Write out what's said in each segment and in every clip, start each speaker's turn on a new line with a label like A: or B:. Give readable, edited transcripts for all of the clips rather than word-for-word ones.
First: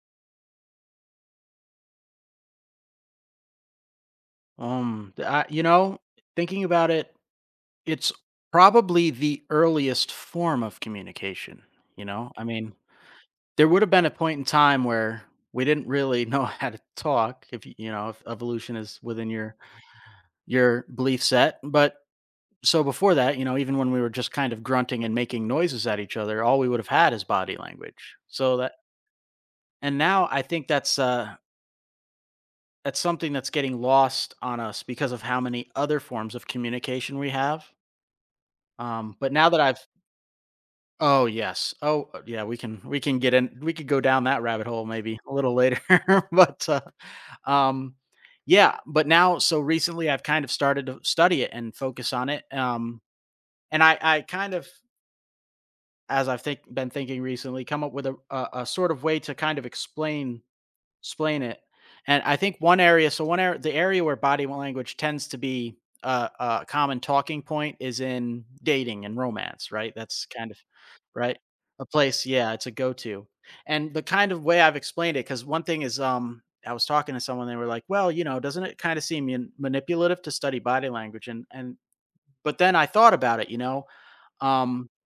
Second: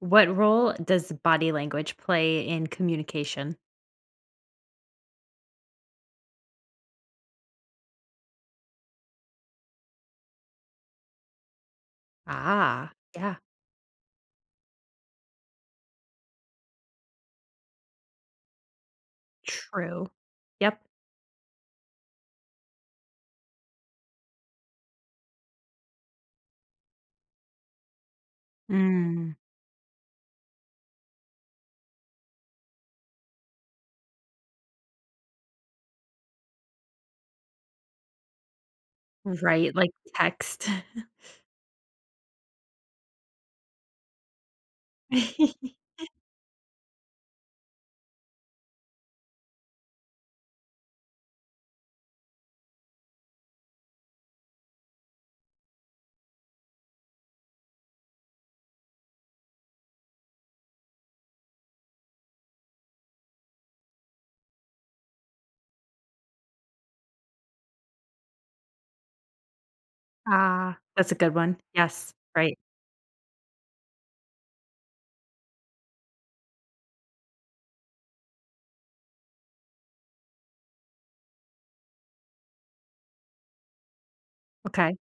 A: What role does body language play in communication?
B: Um, th- I, you know, Thinking about it, it's probably the earliest form of communication. I mean,
A: Ah, yeah,
B: there would have been a point in time where we didn't really know how to talk. If evolution is within your
A: true. Yep.
B: your belief set, but so before that, even when we were just kind of grunting and making noises at each other, all we would have had is body language. So that,
A: Mm.
B: and now I think that's something that's getting lost on us because of how many other forms of communication we have. But now that
A: Right,
B: I've
A: like text.
B: Oh, yes. Oh, yeah, we can get in we could go down that rabbit hole maybe a little later, but, um, yeah, but now so recently I've kind of started to study it and focus on it, and I kind of, as I've think been thinking recently, come up with a sort of way to kind of explain it, and I think one area so one ar the area where body language tends to be a common talking point is in dating and romance, right? That's kind of.
A: Ah, that's a good
B: Right?
A: one.
B: A
A: Yes,
B: place, yeah,
A: right.
B: it's a go-to. And the kind of way I've explained it. Because one thing is, I was talking to someone, they were like, "Well, you know, doesn't it kinda seem manipulative to study body language?" And But then I thought about it, you know? Um,
A: Okay.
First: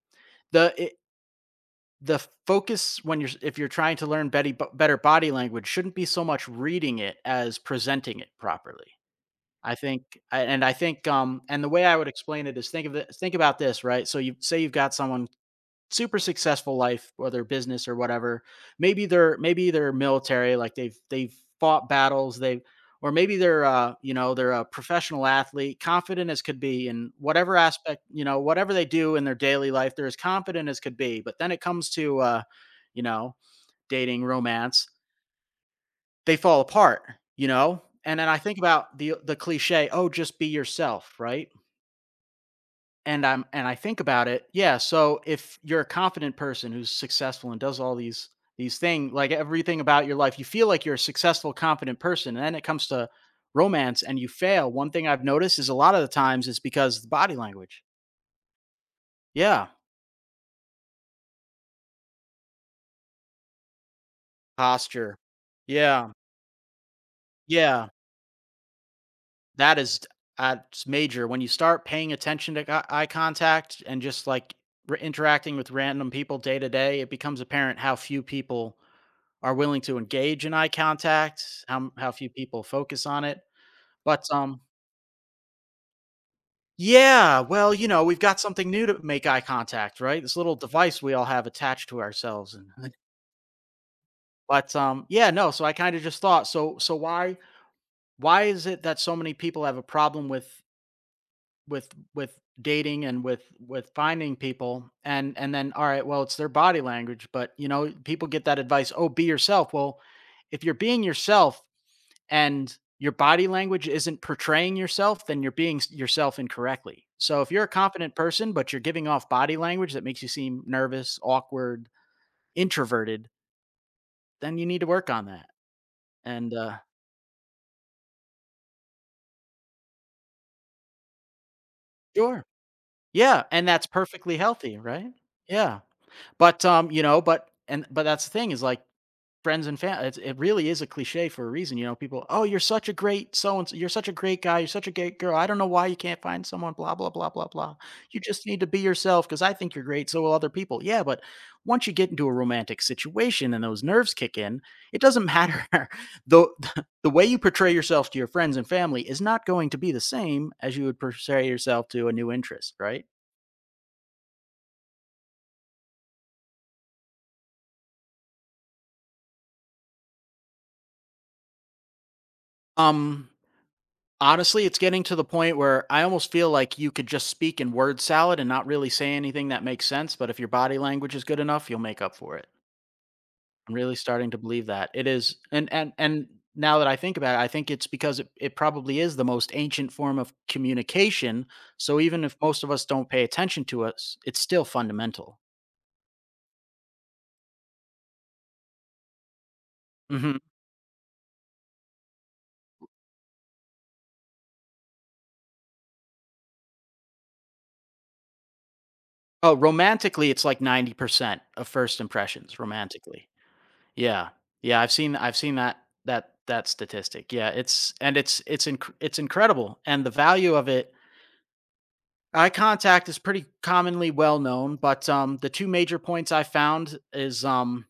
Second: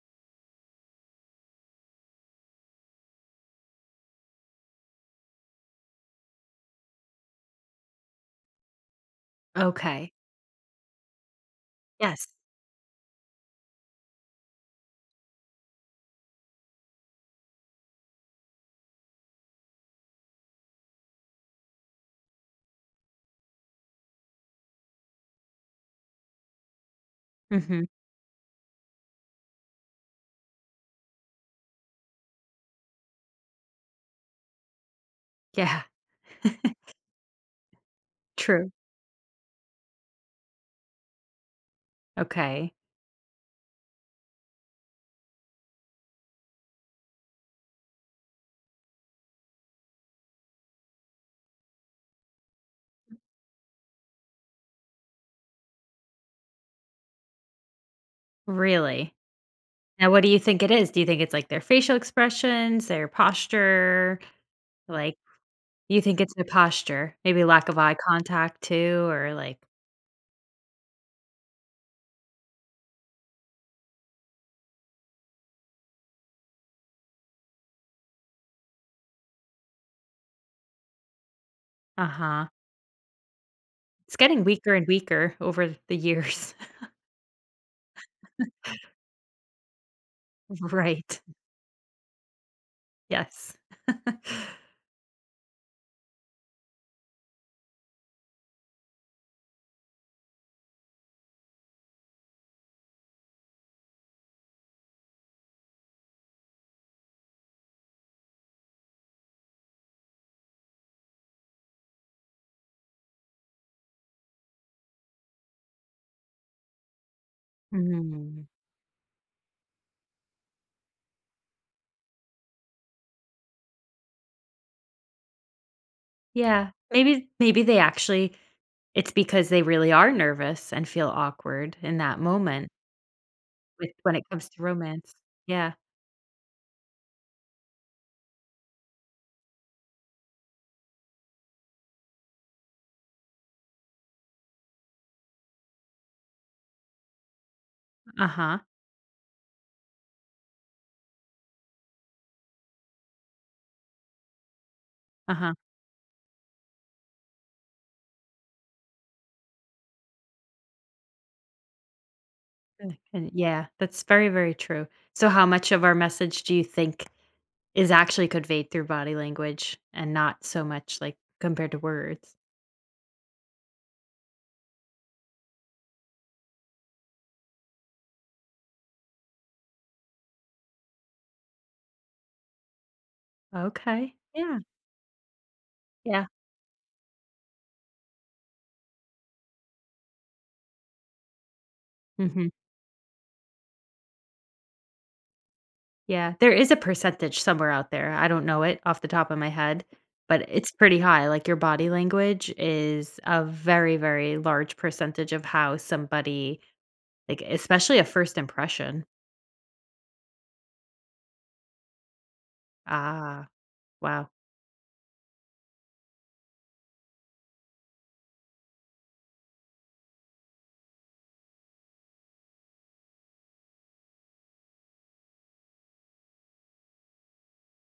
B: the it the focus when you're s if you're trying to learn betty better body language shouldn't be so much reading it as presenting it properly. I
A: Okay.
B: think a and I think, and the way I would
A: Yes.
B: explain it is think of it think about this, right? So you say you've got someone super successful life, whether business or whatever, maybe they're military, like they've fought battles, they've or maybe they're you know they're a professional athlete, confident as could be in whatever
A: Mhm.
B: aspect, whatever they do in their daily life, they're as confident as could be, but then it comes to you know dating, romance,
A: Yeah.
B: they fall apart. And then I think
A: True.
B: about the cliche, oh, just be yourself, right?
A: Okay.
B: And I think about it, yeah, so if you're a confident person who's successful and does all these things, like everything about your life, you feel like you're a successful, confident person. And then it comes to romance and you fail. One thing I've noticed is a lot of the times it's because of the body language.
A: Really?
B: Yeah.
A: Now what do you think it is? Do you think it's like their facial expressions, their posture?
B: Posture.
A: Like, you
B: Yeah.
A: think it's their posture? Maybe lack of
B: Yeah.
A: eye contact too or like
B: That is that's major. When you start paying attention to eye contact and just like interacting with random people day to day, it becomes apparent how few people are willing to engage in eye contact, how few
A: uh-huh.
B: people focus on it,
A: It's
B: but,
A: getting weaker and weaker over the years.
B: yeah, well, we've got something new to make eye contact, right? This little device we
A: Right.
B: all have attached to ourselves and
A: Yes.
B: but, yeah, no, so I kinda just thought, so why is it that so many people have a problem with with dating and with finding people and then, all right, well, it's their body language, but, people get that advice, "Oh, be yourself." Well, if you're being yourself and your body language isn't portraying yourself, then you're being yourself incorrectly. So if you're a confident
A: Mm.
B: person, but you're giving off body language that makes you seem nervous, awkward, introverted, then you need to work on that. And
A: Yeah. Maybe they actually it's because they really are nervous and feel awkward in that
B: sure.
A: moment
B: Yeah. And that's
A: with when it
B: perfectly
A: comes to
B: healthy, right?
A: romance. Yeah.
B: Yeah. But, you know, but and but that's the thing is like friends and family. It really is a cliche for a reason. People, oh, you're such a great so and so, you're such a great guy, you're such a great girl. I don't know why you can't find someone, blah, blah, blah, blah, blah. You just
A: Uh-huh.
B: need to be yourself because I think you're great, so will other people. Yeah, but once you get into a romantic situation and those nerves kick in, it doesn't
A: Uh-huh.
B: matter. the the way you portray yourself to your friends and family is not going to be the same as you would portray yourself to a new interest,
A: And
B: right?
A: and yeah, that's very, very true. So how much of our message do you think is actually conveyed through body language and not so much like compared to words?
B: Um Honestly, it's getting to the point where I almost feel like you could just speak in word salad and not really say anything that makes sense, but if your body language is good enough, you'll make up for it. I'm really
A: Okay.
B: starting to
A: Yeah.
B: believe that. It is. and and
A: Yeah.
B: and now that I think about it, I think it's because it probably is the most ancient form of communication. So even if
A: Mhm.
B: most of us don't pay attention to us, it's still fundamental.
A: Yeah, there is a percentage somewhere out there. I don't know it off the top of my head,
B: Hmm.
A: but it's pretty high. Like your body language is a very, very large percentage of how somebody, like especially a first impression.
B: Oh, romantically, it's like 90% of first impressions, romantically.
A: Ah, wow.
B: Yeah. Yeah, I've seen that that statistic. Yeah, it's incredible, and the value of it, eye contact is pretty commonly well known, but the two major points I found is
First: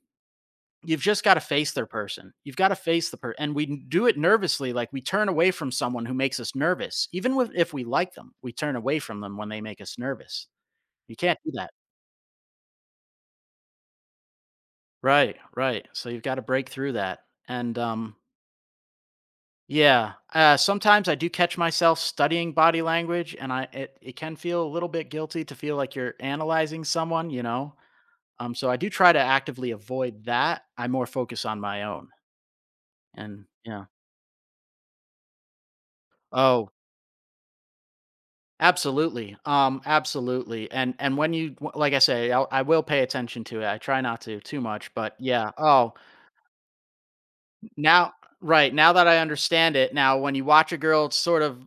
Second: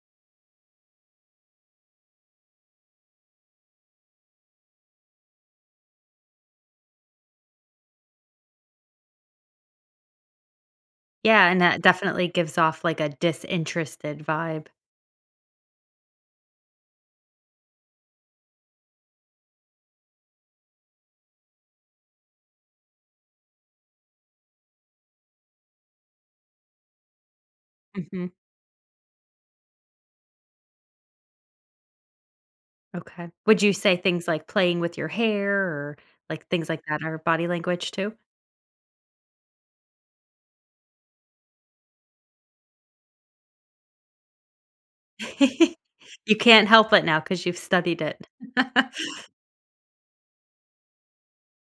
B: you've just got to face their person. You've got to face the person, and we do it nervously, like we turn away from someone who makes us nervous. Even with if we like them, we turn away from them when they make us nervous. You can't
A: Yeah,
B: do
A: and
B: that.
A: that definitely gives off like a disinterested vibe.
B: Right, right. So you've got to break through that. And Yeah. Sometimes I do catch myself studying body language, and it can feel a little bit guilty to feel like you're analyzing someone.
A: Mhm.
B: So I do try to actively avoid that. I more focus on my own,
A: Okay.
B: and
A: Would you
B: yeah.
A: say things like playing with your hair or like things
B: Oh,
A: like that are body language too?
B: absolutely. Absolutely. And like I say, I will pay attention to it. I try not to too much, but yeah. Oh.
A: You can't help it now because 'cause you've studied
B: Now
A: it.
B: Right, now that I understand it, now when you watch a girl sort of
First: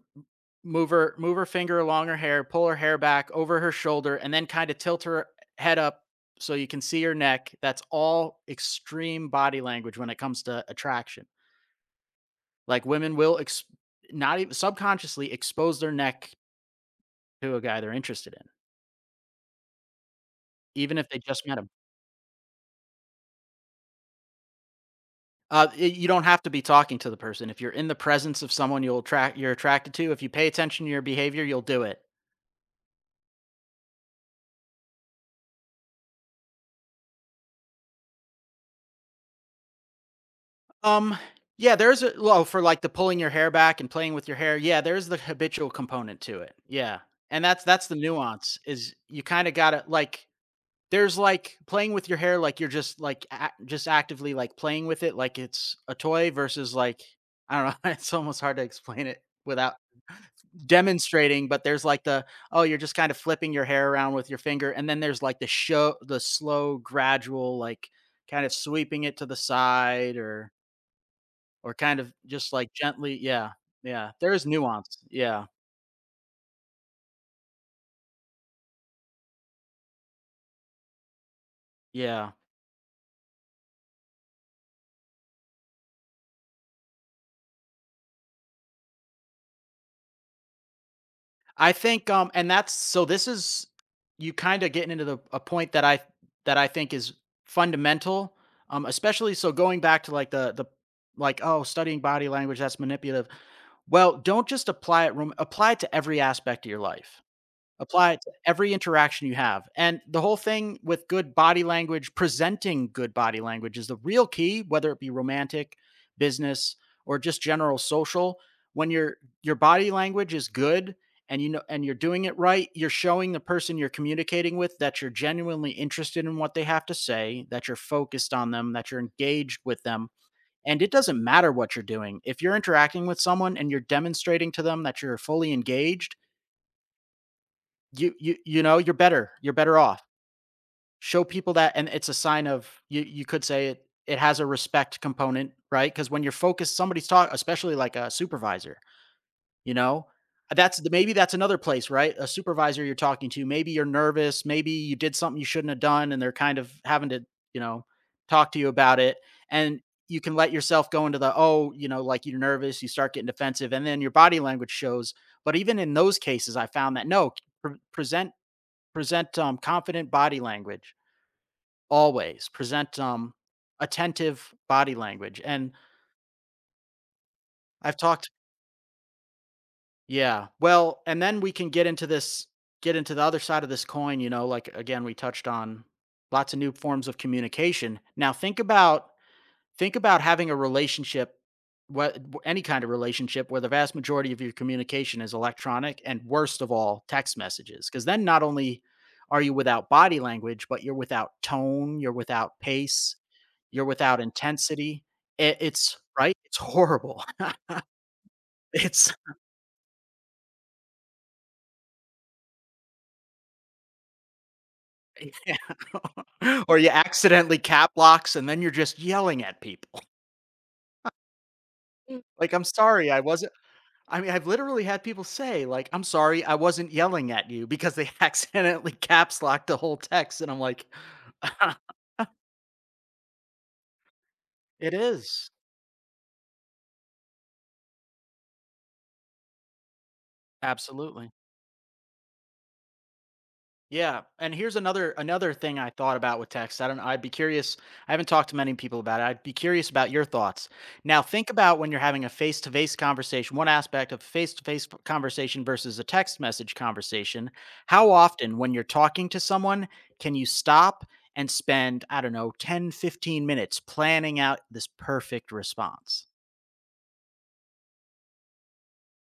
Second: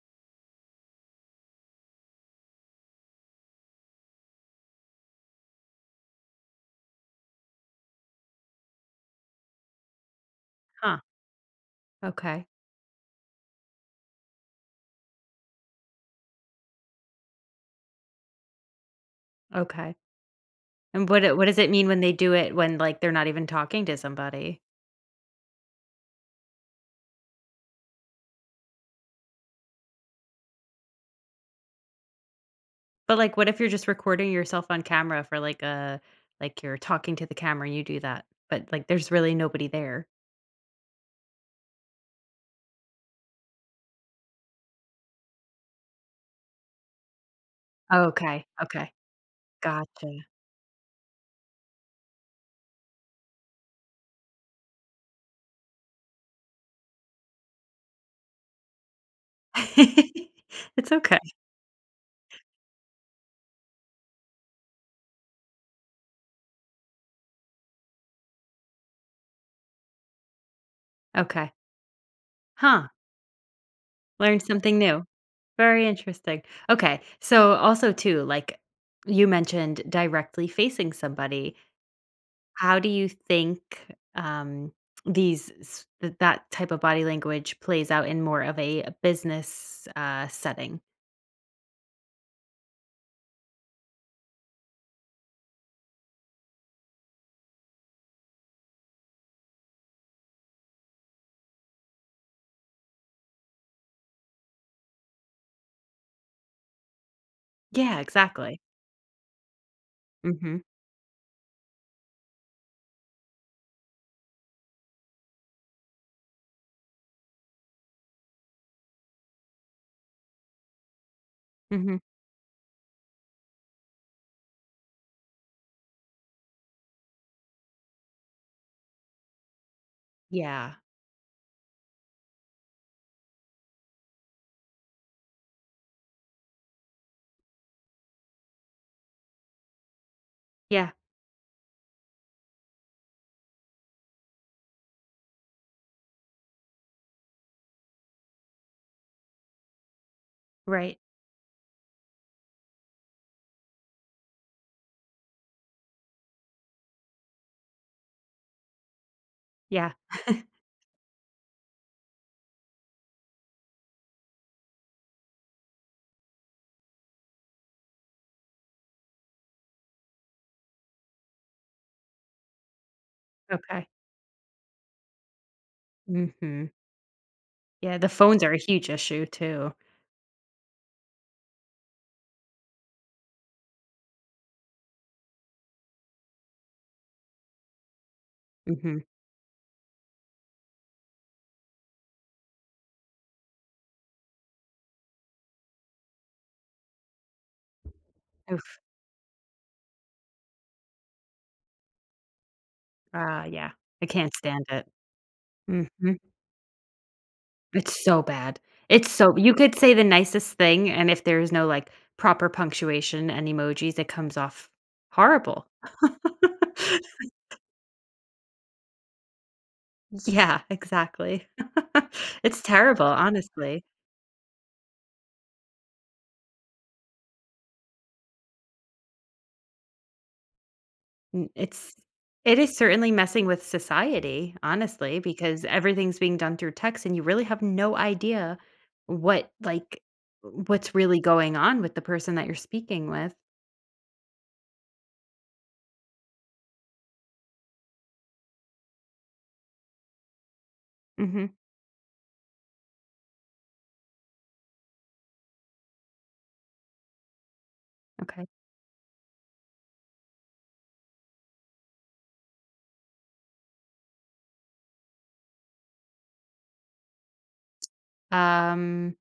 B: move her finger along her hair, pull her hair back over her shoulder, and then kinda tilt her head up so you can see her neck, that's all extreme body language when it comes to
A: Huh.
B: attraction.
A: Okay.
B: Like, women will ex not even subconsciously expose their neck to a guy they're interested in,
A: Okay.
B: even
A: And
B: if they
A: what it
B: just
A: what
B: met
A: does it
B: him.
A: mean when they do it when, like, they're not even talking to somebody?
B: Y You don't have to be talking to the person. If you're in the presence of someone you're attracted to, if you pay attention to your behavior, you'll do it.
A: But, like, what if you're just recording yourself on camera for, like, a like, you're talking to the camera and you do that, but, like, there's really nobody there?
B: Um, yeah, there's a well, for like the pulling your hair back and playing with your hair, yeah, there's the habitual component to it. Yeah. And that's the
A: Okay,
B: nuance
A: okay,
B: is you kind of got to,
A: gotcha.
B: like, there's like playing with your hair like you're just, like, just actively, like, playing with it like it's a toy versus like I don't know, it's almost hard to explain it without
A: It's okay.
B: demonstrating, but there's like the oh, you're just kind of flipping your hair around with your finger, and then there's like the slow, gradual, like, kind of sweeping it to the side or
A: Okay.
B: or kind of just, like,
A: Huh,
B: gently, yeah, yeah, there
A: learned
B: is
A: something
B: nuance.
A: new.
B: Yeah,
A: Very interesting. Okay, so also too, like, you mentioned directly facing somebody.
B: yeah.
A: How do you think, um, these s th that type of body language plays out in more of a business, setting?
B: I think, and that's so this is you kinda getting into the a point that I think is fundamental, especially, so going back to, like, the like, "Oh, studying body language, that's manipulative." Well, don't just apply it to every aspect of your life.
A: Yeah,
B: Apply it to
A: exactly.
B: every interaction you have. And the whole
A: Mhm,
B: thing with good body language, presenting good body language is the real key, whether it be romantic, business, or just general social. When your body language is good and you're
A: mhm.
B: doing it right, you're showing the person you're communicating with that you're genuinely interested in what they have to say, that you're focused on them, that you're engaged with them.
A: Yeah,
B: And it doesn't matter what you're doing. If you're interacting with someone and you're demonstrating to them that you're fully engaged, you're better. You're better off.
A: yeah,
B: Show people that, and it's a sign of you could say, it has a respect component, right, because when you're focused, somebody's talking, especially like a supervisor, you know? That's the
A: right.
B: maybe that's another place, right? A supervisor you're talking to, maybe you're nervous, maybe you did something you shouldn't have done, and they're kind of having to, you know, talk to you about it. And
A: Yeah,
B: you can let yourself go into the, oh, like you're nervous, you start getting defensive, and then your body language shows. But even in those cases, I found that no, present present, confident body language always, present,
A: okay.
B: attentive body language, and
A: Mhm. Yeah,
B: I've
A: the
B: talked
A: phones are a huge issue too.
B: yeah, well, and then we can get into this get into the other side of this coin, you know, like, again, we touched on lots of new forms of communication. Now
A: Mhm.
B: think about having a relationship, what any kind of relationship where the vast majority of your communication is electronic and worst of all, text messages. Because then not
A: Oof,
B: only are you without body language, but you're without tone, you're without pace,
A: ah, yeah.
B: you're
A: I
B: without
A: can't stand it.
B: intensity. It's
A: Mhm.
B: right. It's horrible.
A: It's so bad. It's
B: It's
A: so you could say the nicest thing, and if there's no, like, proper punctuation and emojis, it comes off
B: yeah.
A: horrible.
B: Or you accidentally cap locks and then you're just yelling at people.
A: Yeah, exactly.
B: Like,
A: It's
B: I'm
A: terrible,
B: sorry, I wasn't.
A: honestly.
B: I mean, I've literally had people say, like, I'm sorry, I wasn't yelling at you because they accidentally caps locked the whole text. And I'm like,
A: N it's it is certainly messing with society,
B: it
A: honestly,
B: is.
A: because everything's being done through text, and you really have no idea what, like what's really
B: Absolutely.
A: going on with the person that you're speaking with.
B: Yeah, and here's another thing I thought about with text. I'd be curious. I haven't talked to many people about it. I'd be curious about your thoughts. Now, think
A: Mhm,
B: about when you're having a face-to-face conversation, one aspect of face-to-face conversation versus a text message conversation. How
A: okay.
B: often when you're talking to someone can you stop and spend, I don't know, 10 15 minutes planning out this perfect response?
A: Um,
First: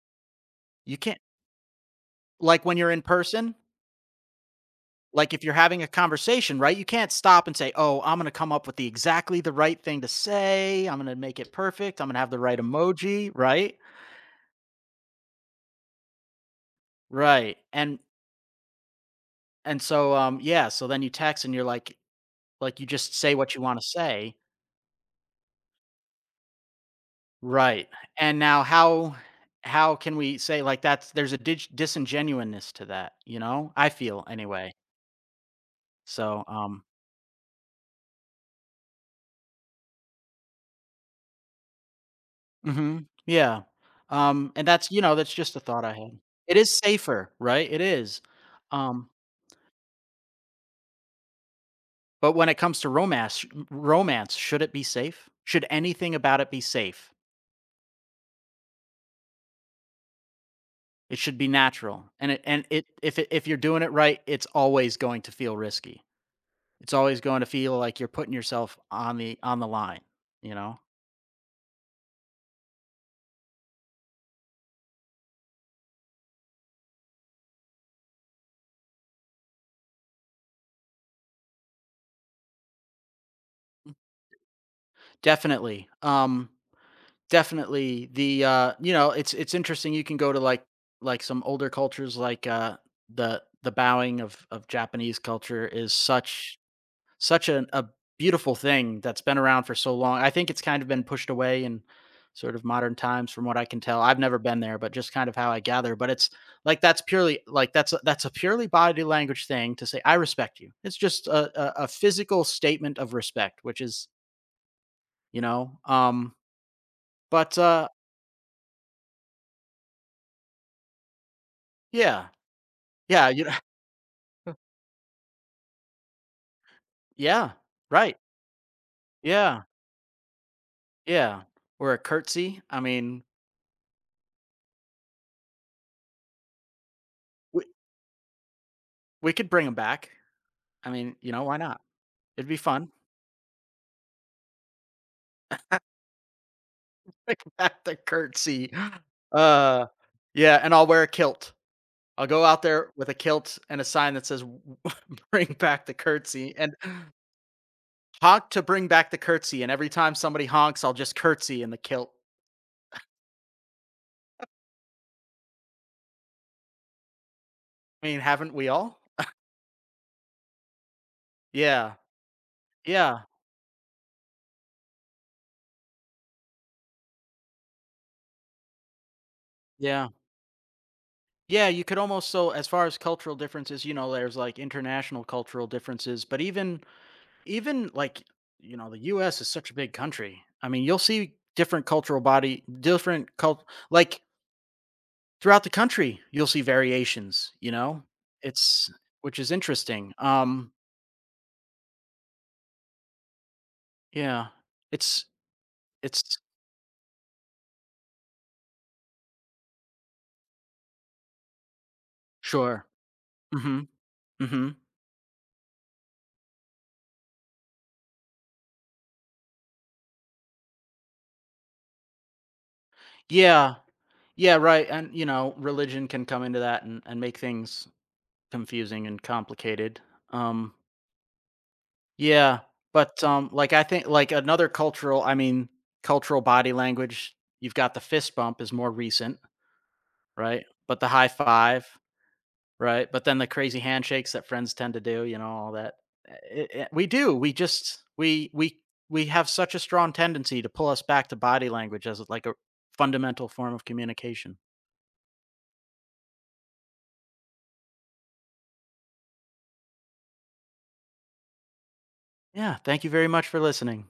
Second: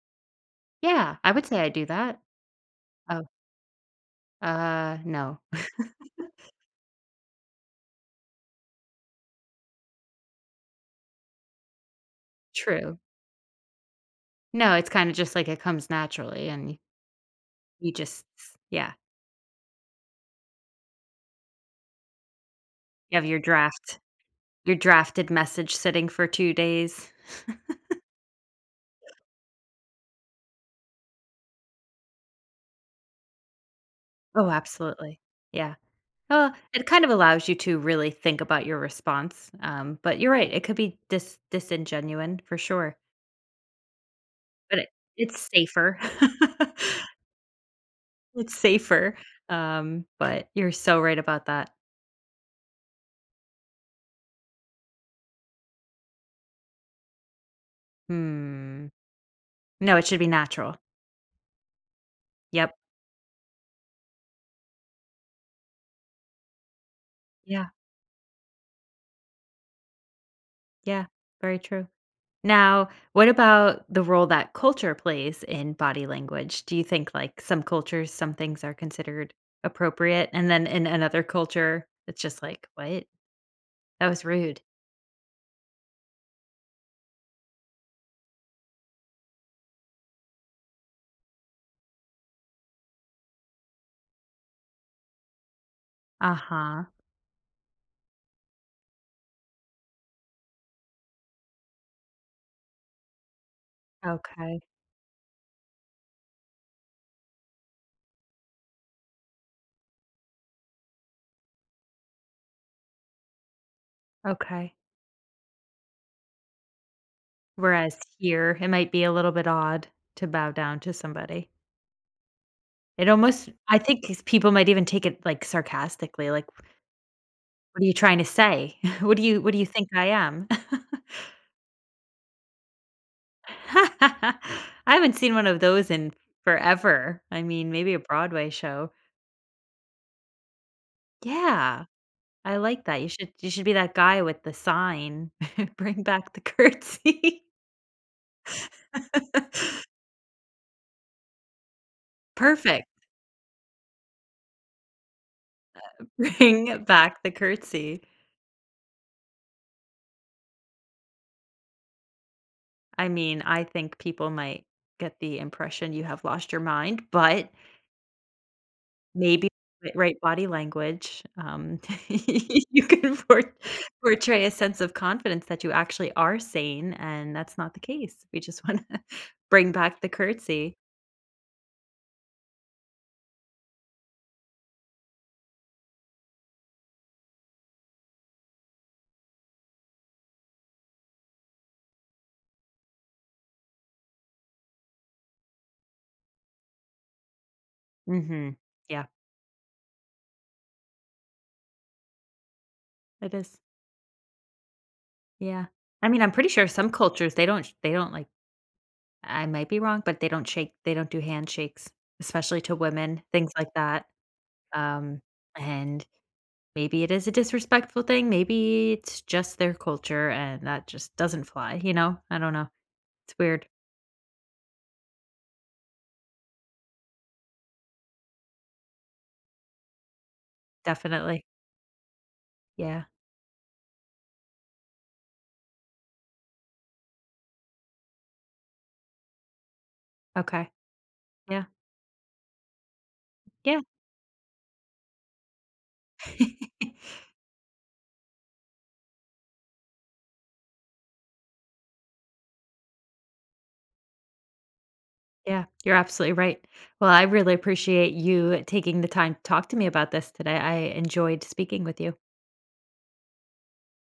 B: You
A: yeah,
B: can't
A: I would say I do that.
B: like when you're in
A: Oh,
B: person, like
A: no.
B: if you're having a conversation, right? You can't stop and say, "Oh, I'm going to come up with the exactly the right thing to say. I'm going to make it perfect. I'm going to have the right
A: True.
B: emoji," right?
A: No, it's kinda just like it comes naturally and
B: Right.
A: you
B: And
A: just yeah,
B: and so yeah, so then you text and you're like you
A: you
B: just
A: have
B: say
A: your
B: what you want to
A: draft.
B: say.
A: Your drafted message sitting for 2 days.
B: Right. And now how can we say like that's there's a dig disingenuousness to that, you know? I feel
A: Oh,
B: anyway.
A: absolutely. Yeah.
B: So
A: Well, it kind of allows you to really think about your response, but you're right, it could be disingenuine for sure,
B: mhm. Yeah. And
A: but it
B: that's you know, that's
A: it's
B: just a thought I
A: safer.
B: had. It is safer, right? It is.
A: It's
B: Um,
A: safer, but you're so right about that.
B: but when it comes to romance, should it be safe? Should anything about it be safe?
A: Hmm. No, it should be natural.
B: It should be natural. And
A: Yep.
B: it if you're doing it right, it's always going to feel risky. It's always going to
A: Yeah,
B: feel like you're putting yourself on the line, you know?
A: yeah, very true. Now, what about the role that culture plays in body language? Do you think, like, some cultures, some things are considered appropriate, and then in another culture, it's just like, "What? That was rude."
B: Definitely, definitely you know, it's interesting you can go to, like, some older cultures, like, the bowing of Japanese culture is such
A: Uh-huh.
B: such an, a beautiful thing that's been around for so long. I think it's kind of been pushed away in sort of modern times from what I can tell. I've never
A: Okay.
B: been there, but just kind of how I gather, but it's like that's purely like that's that's a purely body language thing to say I respect you. It's just a physical statement of respect, which is,
A: Okay.
B: you know, but
A: Whereas here, it might be a little bit odd to bow down to somebody.
B: yeah.
A: It
B: Yeah, you
A: almost I think these people might even take it, like, sarcastically, like,
B: yeah,
A: "What are you
B: right.
A: trying to say? What do you
B: Yeah.
A: think I am?"
B: Yeah. Or a curtsy. I mean,
A: I haven't seen one of those in forever. I
B: we,
A: mean, maybe a Broadway show.
B: we could bring them back. I mean, you know, why not?
A: Yeah,
B: It'd be
A: I like
B: fun.
A: that. You should be that guy with the sign. Bring back the
B: Like
A: curtsy.
B: that the curtsy. Uh, yeah, and I'll wear a kilt. I'll go out
A: Perfect.
B: there with a kilt and a sign that says, bring back the curtsy," and
A: Bring back the curtsy.
B: honk to bring back the curtsy, and every time somebody honks, I'll just curtsy in the kilt.
A: I mean, I think people might get the impression you have lost your mind, but
B: I mean, haven't we all?
A: maybe ri right body language,
B: Yeah.
A: you can
B: Yeah.
A: portray a sense of confidence that you actually are sane, and that's not the case. We just wanna bring back the
B: Yeah.
A: curtsy.
B: Yeah, you could almost so as far as cultural differences, you know, there's, like, international cultural differences, but even, like, you know, the US is such a big country. I mean, you'll see different cultural body different cult like throughout the country, you'll see variations, you know?
A: Mhm.
B: It's
A: Yeah,
B: which is interesting.
A: it is.
B: Yeah. It's
A: Yeah. I mean, I'm
B: it's
A: pretty sure some cultures, they don't, like I might be wrong, but they don't do handshakes, especially to
B: sure.
A: women, things like
B: Mhm.
A: that.
B: Mhm.
A: Um, and maybe it is a disrespectful thing, maybe it's just their culture, and that just doesn't fly, you know? I don't know. It's weird.
B: Yeah. Yeah, right, and, you know, religion can come into that and make things confusing and complicated. Um,
A: Definitely.
B: yeah,
A: Yeah.
B: but, like, I think another cultural I mean, cultural body language, you've got the fist bump is more recent, right?
A: Okay.
B: But the high
A: Yeah.
B: five right, but then the crazy
A: Yeah.
B: handshakes that friends tend to do, you know, all that. Eh, it we do, we just we have such a strong tendency to pull us back to body language as, like, a fundamental form of communication.
A: Yeah. You're absolutely right. Well, I really appreciate you taking the time to talk to me about this today. I enjoyed speaking with you.
B: Yeah, thank you very much for listening.